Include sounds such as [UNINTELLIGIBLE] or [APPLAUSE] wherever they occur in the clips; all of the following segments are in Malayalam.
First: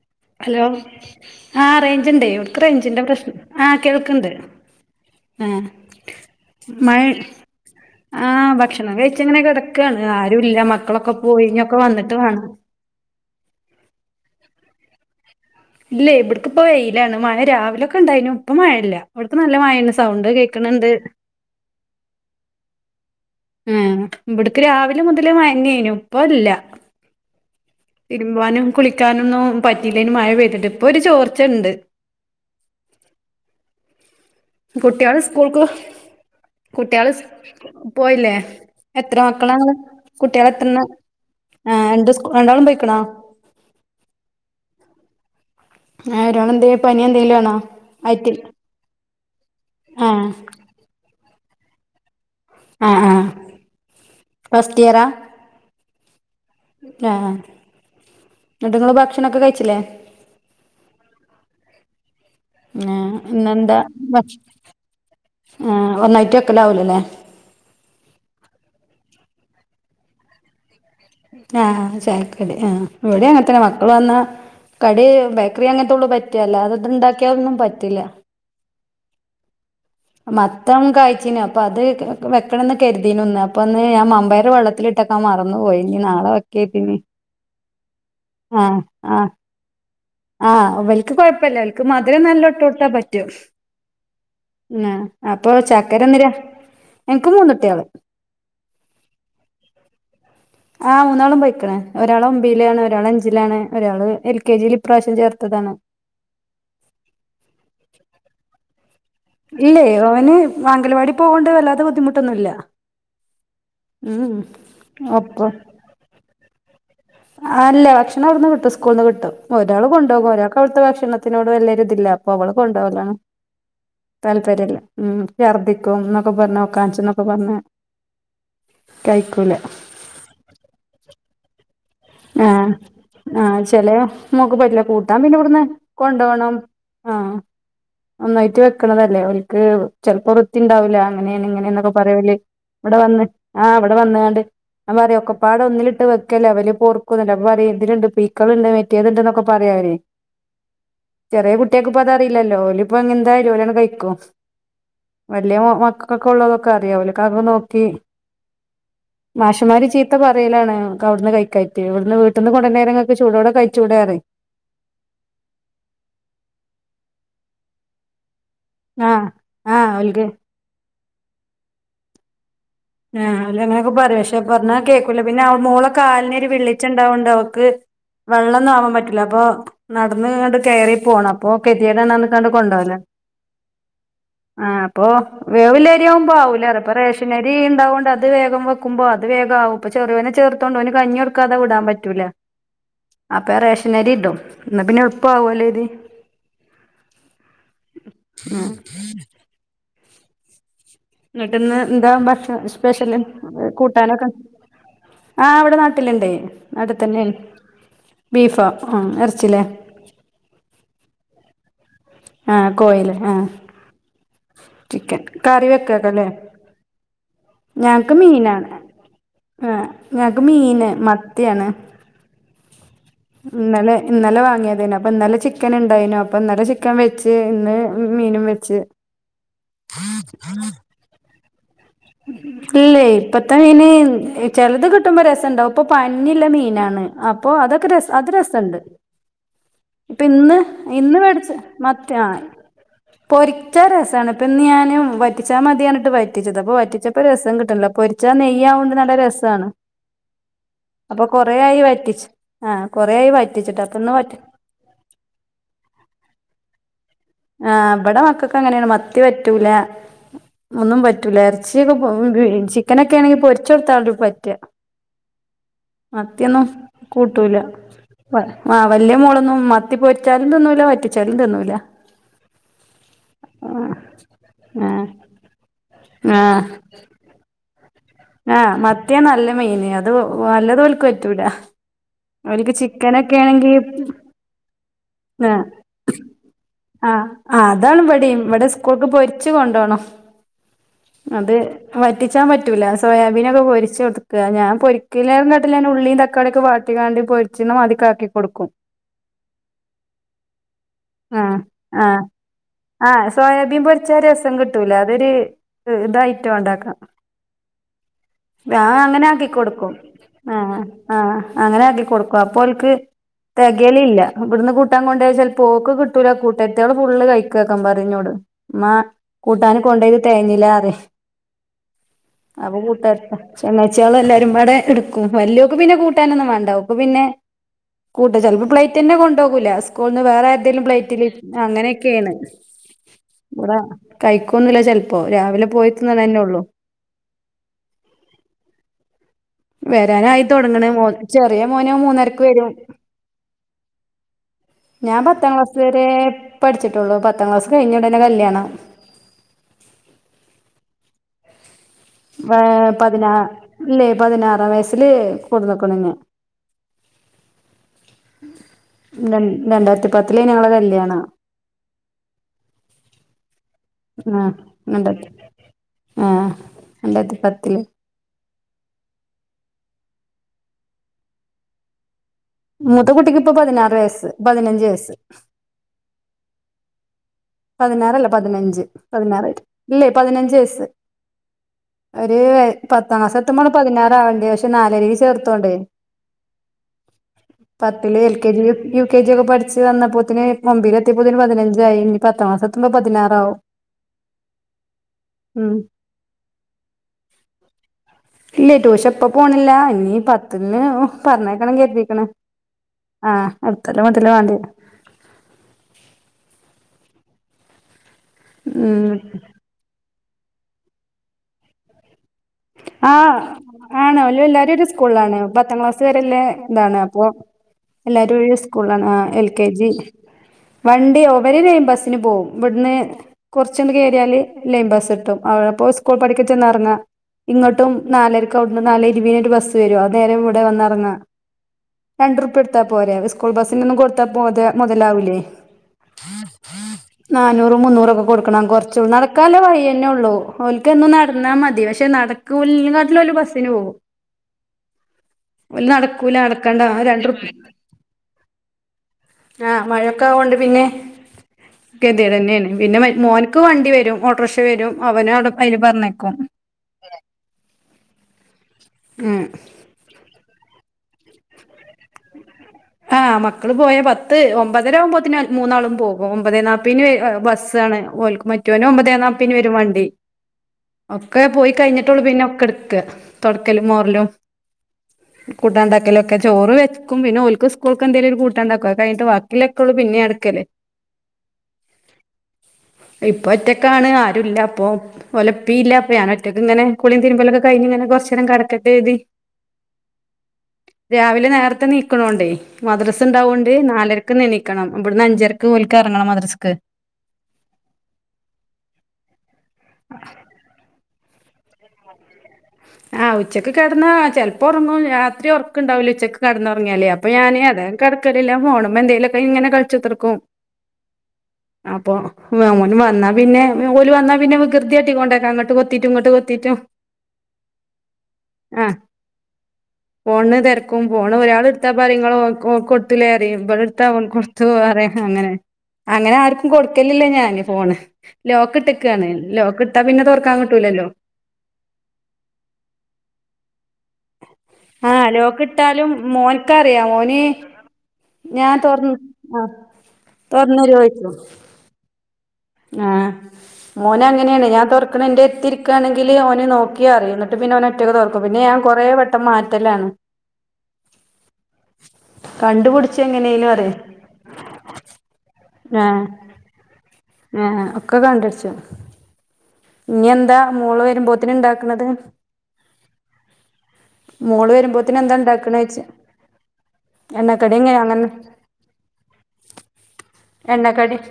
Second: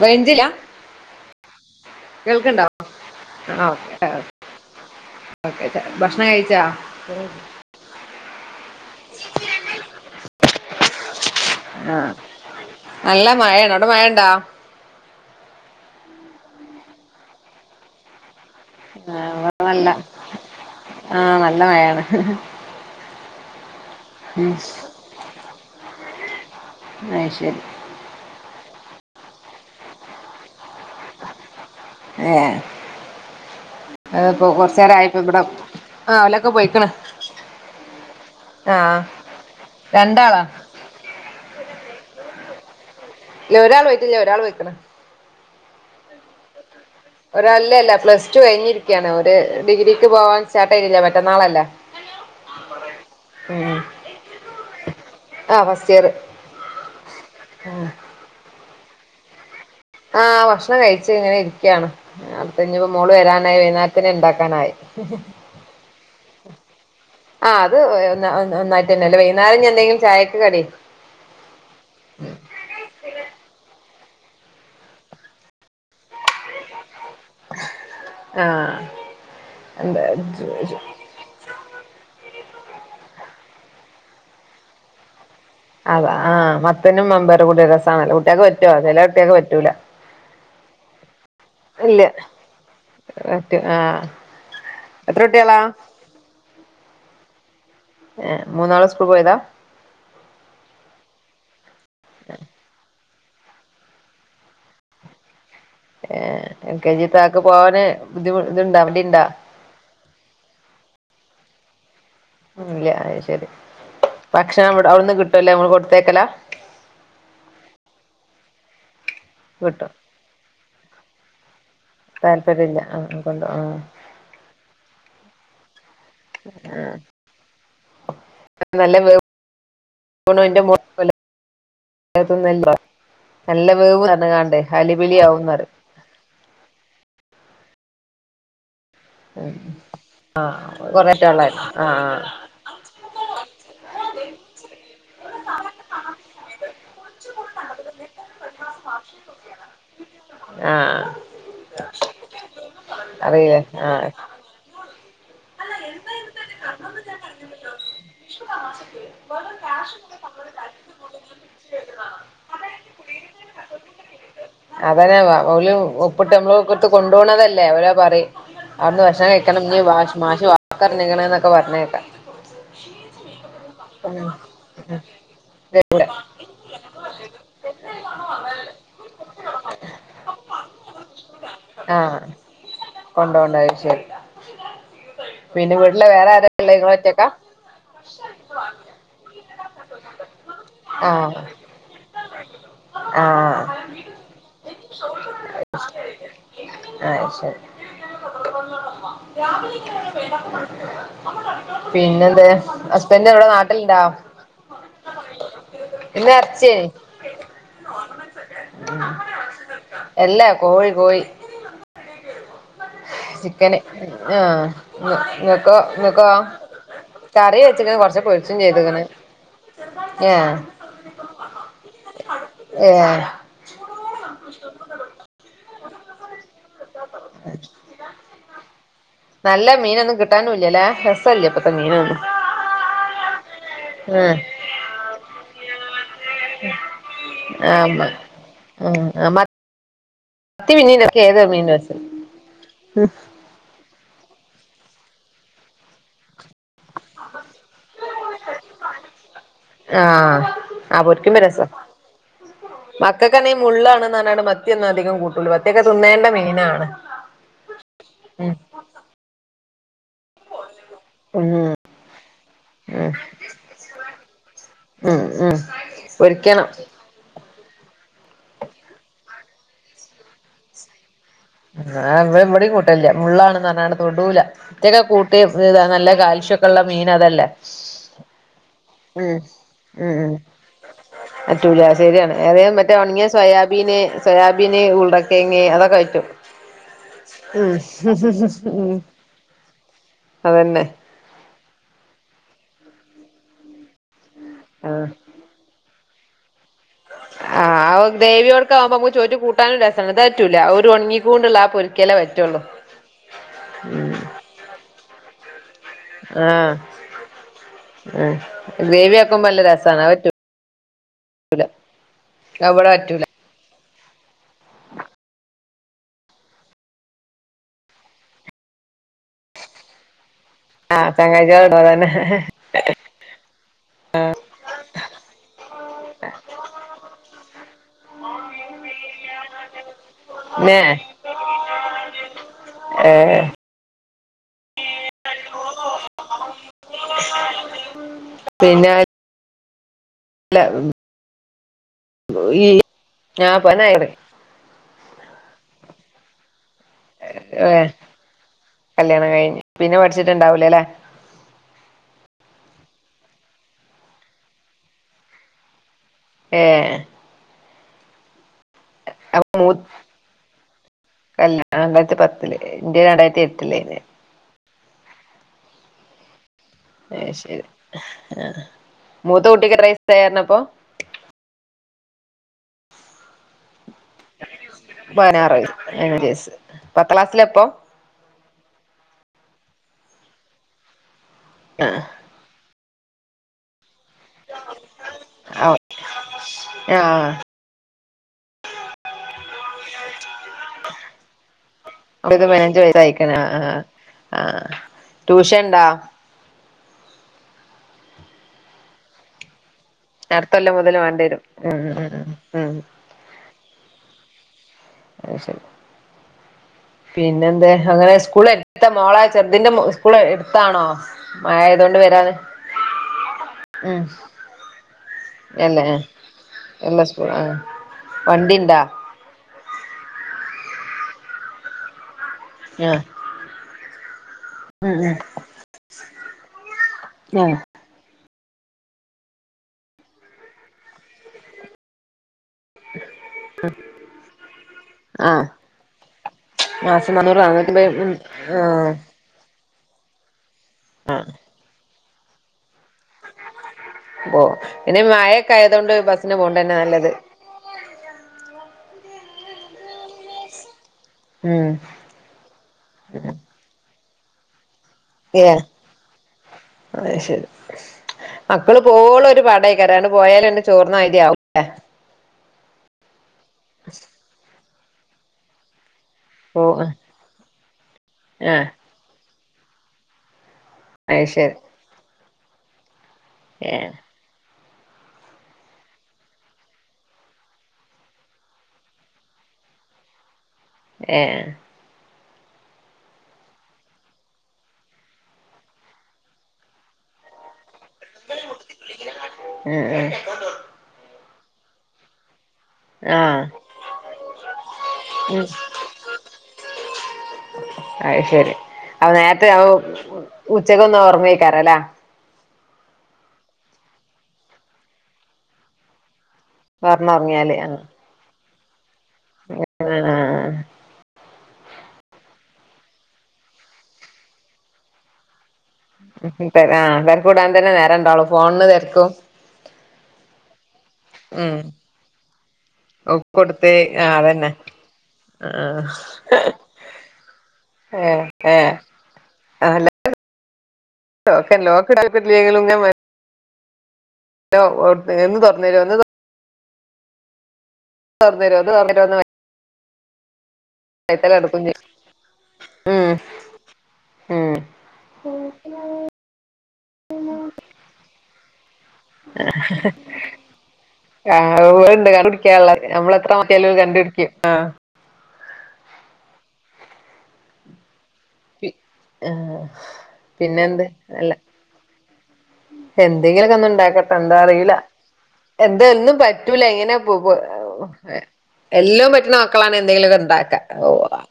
റേഞ്ചില്ല ഹലോ ആ റേഞ്ചിണ്ട കേൾക്കണ്ടോ റേഞ്ചിന്റെ പ്രശ്നം ആ ആഹ് ഓക്കെ കേൾക്കണ്ട് ആ ഓക്കെ ഭക്ഷണം കഴിച്ചാ ആഹ് ഭക്ഷണം കഴിച്ചിങ്ങനെ കിടക്കയാണ് ആരുല്ല മക്കളൊക്കെ പോയിഞ്ഞൊക്കെ ആ വന്നിട്ട് വേണം നല്ല മഴാണ് അവിടെ മഴ ഇണ്ടാ ഇല്ലയ് ഇവിടക്ക്പ്പോ വെയിലാണ് മയ രാവിലോക്കെ ഉണ്ടായിനു അപ്പൊ മഴല്ല അവ്ടക്ക് നല്ല മഴണ്ട് സൗണ്ട് കേൾക്കണണ്ട് ആഹ് നല്ല മഴയാണ് ഏഹ് ഉം ഇവിടക്ക് രാവിലെ മുതല് മഴനെന്നു ഇപ്പ ഇല്ല അയ്ശരി തിരുമ്പാനും കുളിക്കാനോന്നും പറ്റിയില്ലേനിം മഴ പെയ്തിട്ട് ഇപ്പൊ ഒരു ചോർച്ചണ്ട് ഏഹ് കുട്ടിയാള് സ്കൂൾക്ക് ആ ഓലൊക്കെ പോയിക്കണ് കുട്ടിയാൾ സ്‌കൂ പോയില്ലേ ആ എത്ര മക്കളാ ങ്ങൾ രണ്ടാളാ കുട്ടിയാൾ എത്രണാ ആ രണ്ട് രണ്ടാളും പോയിക്ക്ണോ ഇല്ല ഒരാളോയിട്ടില്ല ഒരാൾ പൊയ്ക്ക്ണ് ആ ഒരാളെന്തായ് ഒര് അല്ലല്ല പ്ലസ് ടു കഴിഞ്ഞിരിക്കയാണ് ഒരു ഡിഗ്രിക്ക് ആഹ് പോവാൻ സ്റ്റാർട്ട് ആയില്ല മറ്റന്നാളല്ലേ ആഹ് ആഹ് ഫസ്റ്റ് ഇയറാ ആഹ് ഫസ്റ്റിയറ് ആഹ് ഇന്ന്ട്ട് ഇങ്ങള് ഭക്ഷണൊക്കെ കഴിച്ച്ലേ ആഹ് ഭക്ഷണം കഴിച്ചിങ്ങനെ ഇരിക്കാണ് പ്പഞ് ഇപ്പോ മോള് ആഹ് വരാനായി ഇന്നെന്താ വൈനാരത്തിന് ഭക്ഷ ഇണ്ടാക്കാനായി ആഹ് ഒന്നായിട്ട് വെക്കലാവൂലല്ലേ ആഹ് അത് ഒന്നായിട്ട് തന്നെ അല്ലേ വൈകുന്നേരം ഞെന്തേലും ചായക്ക് കടി ആഹ് ചയക്കടി ആഹ് ഇവടിം അങ്ങനെത്തന്നെ മക്കൾ വന്ന കടി ബേക്കറി അങ്ങനത്തെള്ളൂ പറ്റ അല്ലാതെ ഇത് ഇണ്ടാക്കിയാന്നും പറ്റില്ല ആഹ് എന്താ മത്തം കാഴ്ച്ചീന് അപ്പൊ അത് വെക്കണന്ന് കരുതിനുന്നു അപ്പൊന്ന് ഞാൻ മമ്പയർ വെള്ളത്തില് ട്ടെക്കാൻ മറന്നു പോയി ഇഞ് അതാ നാളെ ആഹ് വെക്കാര്തിനി മത്തനും മമ്പയറും ആഹ് ആഹ് കിട്ടൂല ആഹ് ഇവൽക്ക് കൊഴപ്പില്ല ഇവൽക്ക് ഇല്ല മധുരം നല്ലോം ഇട്ട് കൊടുത്ത പറ്റും പറ്റു ആഹ് ആഹ് എത്ര അപ്പൊ കുട്ടികളാ ചക്കരന്നേര ഇൻക്ക് മൂന്ന് കുട്ട്യാള് ഏഹ് മൂന്നാളും സ്കൂൾ പോയതാ ആഹ് മൂന്നാളും പോയിക്ണ് ഒരാൾ ഒമ്പെയ്ലാണ് ഒരാൾ അഞ്ചിലാണ് ഒരാൾ എൽ കെ ജിയില് ഇപ്രാവിശ്യം ചേർത്തതാണ് ഏഹ് എൽ കെ ജി താക്ക് പോവാന് ബുദ്ധിമു ഇതുണ്ടാ മടിണ്ടാ ഇല്ലേയ് ഓന് അംഗലവാടി പോവ് ണ്ട് വല്ലാതെ ബുദ്ധിമു ട്ടൊന്നുല്ല അത് ശരി ഉം ഉം ഭക്ഷണം അവിടുന്ന് കിട്ടുവല്ലേ നമ്മള് കൊടുത്തേക്കലാ ആഹ് അല്ല ഭക്ഷണം അവിടുന്ന് കിട്ടും സ്കൂളിൽന്ന് കിട്ടും ഒരാൾ കിട്ടും കൊണ്ട്പോകും ഒരാൾക്ക് അവിടുത്തെ ഭക്ഷണത്തിനോട് വല്യരുതില്ല അപ്പൊ അവൾള് താല്പര്യല്ല കൊണ്ടോവലാണ് ആഹ് കൊണ്ട് ആഹ് താല്പര്യല്ല ഉം ഛർദിക്കുന്ന് ഒക്കെ പറഞ്ഞ് ഓക്കൻച്ചുന്നൊക്കെ പറഞ്ഞ് കഴിക്കൂല ഓണും അയിന്റെ [UNINTELLIGIBLE] ആഹ് ആഹ് നല്ല ചെലേ വേവ് മോക്ക് പറഞ്ഞ്കാണ്ടേ പറ്റൂല്ല അലിപിലി കൂട്ടാൻ പിന്നെ ഇവിടുന്ന് ആവുന്നറിം കൊണ്ടോവണം ആഹ് ഒന്നായിട്ട് വെക്ക്ണതാ ലേ ഉം ഓൽക്ക് ചെലപ്പോ വൃത്തി ആഹ് ഉണ്ടാവൂല അങ്ങനെയാണ് കൊറേറ്റാളെ ഇങ്ങനെന്നൊക്കെ ആഹ് പറയോള് ഇവിടെ വന്ന് ആഹ് ഇവിടെ വന്ന്ങ്ങാണ്ട് ഞാൻ പറയും ഒക്കെപ്പാടെ ഒന്നിലിട്ട് വെക്കല്ലേ വല്യ പൊർ ചെലേപം പറയും ഇതിൽ പുഴിക്കള്ണ്ട് മറ്റേത് ഇണ്ട്ന്നൊക്കെ പറയാവരേ ആഹ് ചെറിയ കുട്ട്യേക്ക് ഇപ്പ അതറീലല്ലോ ഓൽ ഇപ്പോ ഇഞ് എന്തായാലും അറിയില്ലേ ഓലട് ആഹ് ക്കും വലിയ മക്കകോക്കെ ഉള്ളതൊക്കെ അറിയും ഓൽക് അതും നോക്കി മാഷമാര് ചീത്ത പറയലാണ് ഒക്കവുട്ന്ന് കഴിക്കാ ഞ്ഞ് ഇവിട്ന്ന് വീട്ട്ന്ന് കൊണ്ടര്ന നേരം ഇങ്ങക്ക് ചൂടോടെ കഴിച്ചൂടേറിം അതെന്നെ വ ഓല് ഒപ്പിട്ട് നമ്മള്ത്ത് കൊണ്ടു പോണതല്ലേ അവരത് പറിം അവിടുന്ന് ആഹ് ഭക്ഷണം കഴിക്കണം ഇഞ് ആഹ് മാഷ് ഓൽക്ക് മാഷ് വാക്കറിഞ്ക്ക്ണ് ന്നൊക്കെ പറഞ്ഞെ കേക്കാ ആഹ് ഓല് അങ്ങനൊക്കെ പറയും പക്ഷെ പറഞ്ഞാ കേക്കൂല പിന്നെ അവ മോളെ കാൽന് ഒര് വിള്ള ച്ചണ്ടാവോണ്ട് അവക്ക് വെള്ളൊന്നും ആവാൻ പ റ്റൂല്ല പ്പൊ നടന്ന് ആണ്ട് കയറി പോണം അപ്പൊ കെതിയേടാണ്ന്ന് പർഞ്ഞ്ക്കാണ്ട് കൊണ്ടോവല കൊണ്ടോണ്ടായി ആഹ് അപ്പൊ വീട്ടില് വേറെ വേവ്ള്ളരിയാവുമ്പോ ആരാ ആവൂല ഇള്ളെ ഇത്പ്പൊ ഇങ്ങളൊറ്റക്കാ റേഷനരി തീ ഉണ്ടാവുകൊണ്ട് അ വേഗം വെക്കുമ്പോ അത് വേഗ ആവും ഇപ്പ ചെറുനെ ചേർത്തോണ്ട്. ആഹ് കഞ്ഞിക്കൊടുകതെ വിടാൻ പറ്റൂല്ല. അപ്പൊ ആഹ് റേഷനരി കിട്ടും. എന്നാ പിന്നെ ഉളുപ്പവുല്ല. അഹ് ത് ഉ രാവിലെയേക്ക് പേടതത്പറ എന്നിട്ട്ന്ന് എന്താ ഭക്ഷണം സ്പെഷ്യല ഹസ്ബൻഡ് എവിടെ നാട്ടിലുണ്ടാ കൂട്ടാനൊക്കെ ആ് അവിടെ നാട്ടിലുണ്ട് ഇന്ന് ഇറച്ചിയേനി നടുത്തന്നെ ബീഫോ ആ ഇറച്ചിലേ. എല്ല കോഴി കോഴി ആ കോഴില്ലേ ആ ചിക്കന് ആ ചിക്കൻ കറി നിങ്ങക്ക നിങ്ങക്ക വെക്കക്കല്ലേ [INAUDIBLE] കറി വെച്ചിക്ണ് ഞങ്ങക്ക് കുറച്ച് പൊരിച്ചും മീനാണ് ചെയ്ത്ക്ണ്. ആ ഞങ്ങക്ക് മീന് മത്തിയാണ്. ഏഹ് ഇന്നലെ ഇന്നലെ വാങ്ങിയതേ അപ്പൊ ഇന്നലെ ചിക്കൻ ഉണ്ടായിനു അപ്പൊ ഇന്നലെ ചിക്കൻ വെച്ച് ഇന്ന് മീനും വെച്ച്. നല്ല മീനൊന്നും കിട്ടാനുമല്ലല്ലേ രസ ഇല്ല ഇപ്പത്തെ മീനൊന്നും. ഇല്ലേ ഇപ്പത്തെ മീന് ആഹ് ചിലത് കിട്ടുമ്പോ രസംമുണ്ടാവും ഇപ്പൊ പഞ്ഞിള്ള മീനാണ് അപ്പോ അതൊക്കെ രസട് അത് രസണ്ട്. ഉ മ ഇപ്പൊ ഇന്ന് ഇന്ന് മേടിച്ച് മീനും രസാ മറ്റേ പൊ ഉ രസമാണ് ഇപ്പൊ ഞാന് വറ്റിച്ചാ മതി വറ്റിച്ചത്. അപ്പോ വ വറ്റിച്ചപ്പോ രസം കിട്ട്ണ്ല്ല പൊരിച്ചാ നെയ്യ് ആവൊണ്ട് നല്ല രസമാണ്. ആഹ് ആ പോരിക്കുബം രസം വറ്റിച്ച് ആ കൊറേ ആയി മക്കൾക്കണകിൽ വറ്റിച്ചിട്ട് അപ്പൊ മുള്ളാണ്. ഇന്ന് വറ്റി പറഞ്ഞി മതിയൊന്നും അധികം കൂട്ടതതില. പുൽവത്തിയൊക്കെ തിന്നോണ്ട മീനാണ്. ആ അവിടെ ഉം മക്കൊക്ക് അങ്ങനെയാണ് മത്തി പറ്റൂല. ഒന്നും പറ്റ ഉ ചിക്കന് നൊക്കെ ആണെങ്കിൽ പൊരിച്ച കൊടുത്താലൽ പറ്റ. ആ മത്തിയൊന്നും പോരിക്കണം. കൂട്ടൂല വലിയ മോളൊന്നും മത്തി പോരിച്ചാലും തിന്നുല്ല വറ്റിചലും ചരി തന്ന ആ ഇവിടെ ഇവിടിം കൂട്ടല്ലില മുള്ളാണ് പറഞ്ഞട് തോടുല. ഒറ്റയൊക്കെ ആഹ് കൂട്ടി ഇ നല്ല ആഹ് കാൽഷ്യൊക്കെള്ള മീൻ അതല്ലേ ആഹ് മത്തിയാ ഉ നല്ല മീന് ഉ അത് ഉ അല്ലത് ഓൽക്ക് പറ്റൂല ഉം ശ്ശേരിയാണ് ഏറെ ഓൽക്ക് മറ്റ ഉണങ്ങിയ ചിക്കനൊക്കെ ആണെങ്കി സോയാബീന് സോയാബീന് ഉരുളക്കിഴങ്ങ് ആഹ് അതൊക്കെ പറ്റും. ആഹ് ആ ഉം അതാണ് ഇവടിം ഇവിടെ ഉം സ്കൂൾക്ക് പൊരിച്ച് കൊണ്ടോണം. അതന്നെ അത് വറ്റിച്ചാൻ പറ്റൂല സോയാബീനൊക്കെ പൊരിച്ച് കൊടുക്കുക. ഞാൻ ആഹ് പൊരിക്കില്ലായി ഉള്ളീം തക്കാളിംഒക്കൊ വണ്ടിങ്ങട് ആ പോരിചിണ മതി ആ ദേവിയോട്ക്ക ആവുമ്പോ നമുക്ക് ചൊറ്റ് കൂട്ടാനും രസണ് ഇത്പറ്റൂല ആ ഒരു ഉണങ്ങിങ്ങു ണ്ടുള്ള ആ പൊരിക്കലേ പറ്റുള്ളൂ. ആഹ സോയാബീൻ പൊരിച്ചാ രസം കിട്ടൂല അതൊര്. ആഹ് ആഹ് ഞാൻ ഗ്രേവി അങ്ങനെ ആക്കുമ്പോ ആക്കി നല്ല കൊടുക്കും രസാണ് അത് പറ്റൂ ആഹ ആഹ അങ്ങനെ ആക്കി കൊടുക്കും അത് അപ്പോൽക് ഇവിടെ പറ്റൂല തികല ഇല്ല ഇവിടടുന്ന് കൂട്ടൻ കൊണ്ടയ ചിലപ്പോ ക്ക് കിട്ടൂല കൂട്ടര് എത്തോള് ഫുള്ള് കഴിക്കക്കാ പറിംഞ്ഞോട്. മ്മ കൂട്ടാന് കൊണ്ടോയത് തേഞ്ഞില്ല. [UNINTELLIGIBLE] അപ്പൊ കൂട്ടോര്ത്ത ചങ്ങായിച്ചാൾ എല്ലാരുംപാടെ എടുക്കും വല്യോക്ക് പിന്നെ കൂട്ടാനൊന്നും വേണ്ട ഓക്ക് പിന്നെ കൂട്ട് ചിലപ്പോ പ്ലേറ്റ് തന്നെ കൊണ്ടോവുല സ് കൂള്ന്ന് വേറെ പിന്നെ ആരതേലും പ്ലേറ്റില് അങ്ങനെയൊക്കെയാണ് ഏഹ് ഇവിടെ കഴിക്കോന്നില്ല ചെിൽപ്പോ രാവിലെ പോയി തിന്നെണെന്നെ ഉള്ളൂ പിന്നെ വരാനായി അല്ല തൊടങ്ങണ് മോത്ത് ചെറിയ മോനോ മൂന്നരക്ക് ഈ വരും ഞാൻ പനായിടെ ഞാൻ പത്താം ക്ലാസ് വരെ പഠിച്ചിട്ടുള്ളൂ പത്താം ക്ലാസ് ഏഹ് കഴിഞ്ഞടനെ കല്യാണം കല്യാണം കയിഞ്ഞ് പിന്നെ പഠിചിട്ട്ട്ടുണ്ടാവൂലല്ലേ വേ പതിനാ ഇല്ലേ പതിനാറാം വയസില് കൊടുന്ന്ക്കിണുന്നെ ഏഹ് ര അപ്പൊ രണ്ടായിരത്തി പത്തിലേനി ഞങ്ങള കല്യാണം ആഹ് രണ്ടായിരത്തി പത്തില്ല് ഇൻ്റെ രണ്ടായിരത്തി എട്ടിലേനി ആഹ് ന്നിട്ട് ആഹ് രണ്ടായിരത്തി അയിശരി പത്തില് ആഹ് മൂത്ത കുട്ടിക്ക് എത്ര വയസ്സായി എന്നപ്പൊ മൂത്ത കുട്ടിക്ക് ഇപ്പൊ പതിനാറ് വയസ്സ് പതിനഞ്ച് വയസ്സ് എസ് പത്ത് ക്ലാസ്സിലെപ്പോ പതിനാറല്ല പതിനഞ്ച് പതിനാറായി ഇല്ലേ പതിനഞ്ച് വയസ്സ് അഹ് ആഹ് ഒര് വയ് പത് ത്തമാസത്തുമ്പള് പതിനാറാവണ്ട്യ പക്ഷെ നാലരെ ചേർത്തോണ്ട് ആഹ് ആഹ് പത്തില് L K G U K G ഒക്കെ പഠിച്ച് വന്നപ്പോത് ന് ൺമ്പിലെത്തിയപ്പോന് പതിനഞ്ചായി ഇത് പത്താം ക്ലാസ് പതിനഞ്ച എത്തുമ്പോ വയസായിക്കണ് പതിനാറാവും ആഹ് ആഹ് അഹ് ട്യൂഷൻ ഉം ഇണ്ടാ ഇല്ലേ ട്യൂഷ്യ ഇപ്പൊ പോണില്ല ഇനി അടുത്ത കൊല്ലം പത്തിന് മുതല് ഒഹ് വേണ്ടി വരും പറഞ്ഞേക്കണം ഉം കര്തീക്ണ് ഉം ഉം ആഹ് അടുത്തല്ല മുതലേ വേണ്ടി അയിശെരി പിന്നെ എന്താ അങ്ങനെ സ്കൂളെ എത്ത ഉം മോളെ ചെറുതിന്റെ മു സ്കൂളെ എടുത്താണോ മയായതോണ്ട് വരാന് ആഹ് ഉം ആണോ ഓലു എല്ലാരും ഒരു സ്കൂളാണ് പത്താം അല്ലേ ക്ലാസ് വരെല്ല ഇതാണ് എല്ലാ അപ്പൊ സ്കൂൾ ആ എല്ലാരും ഒരേ വണ്ടിണ്ടാ സ്കൂളാണ് എൽ കെ ജി വണ്ടി ഇവര് ലൈൻ ബസ്സിന് പോവും ആ ഇവിടുന്ന് കുറച്ചണ്ട് കേറിയാല് ലൈം ഉം പസ് കിട്ടും അവിടെപ്പോൾ സ്കൂൾ പഠിക്ക ചെന്ന് ഇറങ്ങാം ഉം എട്ടും നാലരക്കവ്ട്ന്ന് നാലേ ഇരുവെയ്നൊരു ബസ്സ് വരും അത് നേര ഇവിടെ വന്ന് എറങ്ങ രണ്ട്രു പ്യടുത്താ പോരെ സ്കൂൾ ബസ്സിനൊന്നും കൊടുത്താ പോ മുതലാവൂല്ലേ ആഹ് മാസം നാന്നൂറ് നാനൂറ് നാന്നൂറ്റിമ്പത് ഉം മുന്നൂറൊക്കെ കൊടുക്കണം ആഹ് കുറച്ച് നട ക്കാൻള്ള വയിയെന്നുള്ളു ഓല്ക്കെന്നു ആഹ് നടന്നാ മതി പക്ഷെ നടക്കുല ല ഓല് ബസ്സ്ന് പോവു പോ പിന്നെ മഴയൊക്കെ ഓല് ആയതുകൊണ്ട് നടക്കൂല ബസ്സിന് പോണ്ടന്നെ നടക്കാണ്ട നല്ലത് രണ്ടുറ്പ് [INAUDIBLE] ആഹ് മഴയൊക്കെ ആയൊണ്ട് പിന്നെ ഉം ഗതിടെന്നെയാണ് പിന്നെ മോൻ ഇക്ക് വണ്ടി വരും ഓട്ടോറിക്ഷ വരും അവന അവിടെ അയില് പറഞ്ഞയ്ക്കും അയി ശരി മക്കള് പോവോളു ഒരു ഉം പടയികരാണ് പോയാലന്ന ചോർന്നാരിയാവും ആഹ് മക്കള് പോയ പത്ത് ഒമ്പതര ആകുമ്പോത്തിനു മൂന്നാളും പോകും ഓമ്പതേ പോ നാപ്പയ്ന് വെ ബസ്സാണ് ഓൽക് ആഹ് മറ്റൊനും ഒമ്പതേ നാപ്പയ്ന് വരും വണ്ടി അത് ഒക്കെ ശരി പോയി കഴിഞ്ഞിട്ടുള്ളൂ പിന്നെ ഒക്കെ എടുക്ക തൊടക്കലും ഏഹ് മോറലും കുട്ടാണ്ടക്കലൊക്കെ ചോറ് വെക്കും പിന്നെ ഓൽക്ക്സ് കൂൾക്കെന്തെലൊര് കൂട്ടണ്ടാക്കു അത് കയിഞ്ഞിട്ട് ബാക്കിലൊക്കെള്ളൂ പിന്നെ ഞാൻ ട്ക്കല് ഏഹ് ഇപ്പൊ ഒറ്റക്കാണ് ആരുല്ല അപ്പൊ ഒലെപ്പേം ഇല്ല അപ്പൊ ഞാൻ ഒറ്റക്ക് ഇങ്ങനെ കുളീം തിരുമ്പലൊക്കെ കഴിഞ്ഞിങ്ങനെ കൊറച്ചേരം കെടക്കട്ടെര്തി ഉം ഉം രാവിലെ നേരത്തെ എണീക്കണോണ്ടേ മദ്രസ്സ് ആഹ് ഉണ്ടാവുകൊണ്ട് നാലരക്ക് എണീക്കണം ഇവിടുന്ന് ഉം അഞ്ചരക്ക് ഓലിക്ക് എറങ്ങണം മദ്രസ്സക്ക് അയ് ശരി അപ്പ നേരത്തെ [UNINTELLIGIBLE] ഉച്ചക്കൊന്ന് ഒറങ്ങു ആയിക്കാരം ല്ലേ ആഹ് ഉച്ചക്ക് കെടന്നാ ചെലപ്പം ഒറങ്ങും രാത്രി ഒറക്ക് ഇണ്ടാവില്ല ഉച്ചക്ക് കെടന്നൊറങ്ങിയാലേ അപ്പൊ കെടന്നൊറങ്ങിയാല് ഞാന് അതാ ഞാൻ കെടക്കലില്ല ഫോണുമ്മേ എന്തേലൊക്കെ ഇങ്ങനെ ആഹ് കളിച്ചുത്തിർക്കും അപ്പൊ ഓന് വന്നാ പിന്നെ ഓല് വന്നാ പിന്നെ വികൃതിയാട്ടി കൊണ്ടെക്കാ അങ്ങട്ട് ഇങ്ങട്ട് കൊത്തീറ്റും ഉം കൊത്തീറ്റും ആഹ് തെരക്കൂടാൻ തന്നെ നേരം ഇണ്ടാവുള്ളൂ ഫോണിന് ആഹ് തെരക്കും ഫോണിന് തെരക്കും ഫോണ് ഉം ഒരാള് എടുത്താ പറയും ഇങ്ങള് ഓ ഓക്ക് കൊടുത്തില്ലേ ഒക്കെ പറയും കൊടുത്ത് ഇബള് എടുത്താ ആഹ് ഇബള്ക്ക് കൊട് അതന്നെ ത്തു പറയും അങ്ങനെ ആഹ് അങ്ങനെ ആര്ക്കും കൊടുക്കലില്ലാ ഞാന് ഫോണ് ഏഹ് ഏഹ് ലോക്ക് ഇട്ടക്കാണ് ലോക്ക് അല്ല ഇട്ട് ട്ടാ പിന്നെ തൊറക്കാൻ കിട്ടൂലല്ലോ ലോക്ക് ലോക്കിടാതെ [UNINTELLIGIBLE] ആഹ് ഒന്ന് ലോക്ക് തൊറന്നരോ ഒന്ന് ഇട്ടാലും മോന്ക്കറിയാ മോന് തൊറന്നരോ ഒന്ന് ഞാൻ തൊറന്ന് തൊറന്നരോന്ന് ആഹ് വൈത്തലെ [UNINTELLIGIBLE] നടക്കും ചെയ്യും ഉം ആഹ് മോന് ഉം അങ്ങനെയാണ് ഞാൻ തൊറക്കണേന്റെ എത്തിരിക്കാണെങ്കില് ഓന് നോക്കിയാറിയും എന്നിട്ട് പിന്നെ ഓന മറ്റക്കെ തോർക്കും പിന്നെ ഞാൻ കൊറെ വെട്ടം മാറ്റലാണ് ആഹ് [UNINTELLIGIBLE] കണ്ടുപിടിക്കാനുള്ളെ കണ്ടുപിടിച്ച് നമ്മളെത്ര മാറ്റിയാലും എങ്ങനെലും ഓല് അറിയും കണ്ടു പിടിക്കും ആഹ് ആഹ് ആഹ് ഒക്കെ പി കണ്ടുടിച്ചും ആഹ് ഇനി എന്താ പിന്നെന്ത് മോള് അല്ല വരുമ്പോത്തിന് ഇണ്ടാക്കണത് എന്തെങ്കിലൊക്കെ ഒന്ന് ഇണ്ടാക്കട്ടെ എന്താ മോള് അറിയൂല്ല വരുമ്പോത്തിന് ഇണ്ടാക്കണ എന്താ ചോയ്ച്ച ഒന്നും പറ്റൂലാ എങ്ങനെ എണ്ണക്കടി എങ്ങനെ അങ്ങനെ [UNINTELLIGIBLE] എല്ലോം പറ്റുന്ന മക്കളാണ് എന്തെങ്കിലൊക്കെ ഇണ്ടാക്കാ എണ്ണക്കടി [UNINTELLIGIBLE]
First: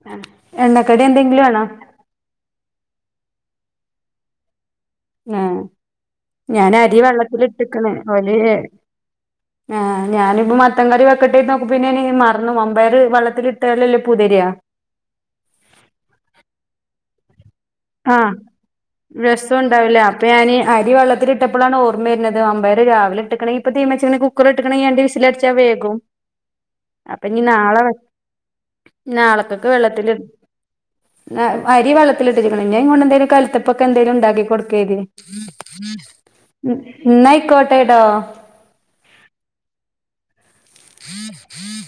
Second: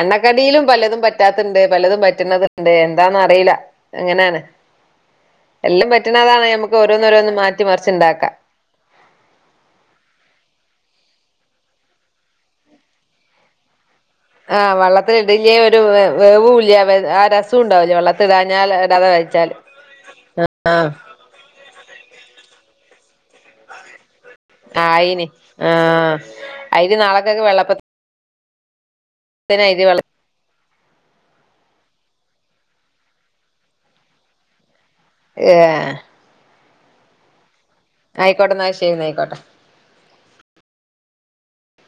എണ്ണക്കടിയിലും പലതും എണ്ണക്കടി എന്തെങ്കിലും പറ്റാത്തണ്ട് ആണോ പലതും പറ്റ് പറ്റ്ന്നത്ണ്ട് എന്താന്ന് അറിയില്ല അങ്ങനാണ് ആഹ് നമുക്ക് ഞാന് അരി ഓരോന്നോരോന്ന് മാറ്റി വെള്ളത്തിലിട്ട്ക്കണ് മറിച്ചുണ്ടാക്കാം ഓല് ആഹ് ഞാനിപ്പ മത്തൻ കറി വെക്കട്ടെ നോക്ക് പിന്നെനി മറന്നു മമ്പയറ് വെള്ളത്തിലിട്ടാലല്ലേ പുതിരാ ആഹ് വെള്ളത്തി ഇടില്ലേ ഒരു വേ വേവൂല്ലാ വെ ആഹ് രസാ ആഹ് രസോം ഇണ്ടാവില്ലാ അപ്പൊ ഞാന് ആഹ് അരി വെള്ളത്തിലിട് ട്ടപ്പളാണ് ഓർമ്മ വരുന്നത് മമ്പയറ് രാവിലെട്ട് ക്കണെ ഇപ്പൊ തീമച്ചെ കുക്കറ് ഇട്ട്ക്കണെ രണ്ട് ആയിന് വിസിലടിച്ചാ വേകും ആഹ് അരി അപ്പൊ ഇനി നാളക്കൊക്കെ നാളെ വെള്ളപ്പത്തിന് നാളത്തേക്ക് അരി വെള്ള വെള്ളത്തിലിട് ആഹ് അരി വെള്ളത്തി [UNINTELLIGIBLE] പിന്നെ അതും കൊണ്ട് കലത്തപ്പൊക്കെ എന്തേലും ഉണ്ടാക്കി കൊടുക്കേനി ഏ ഉം ഇന്നായിക്കോട്ട് ആയിക്കോട്ടെ ഇന്നാ ശരി ഇന്നാ ആയിക്കോട്ടെ ഹഹ ഹഹ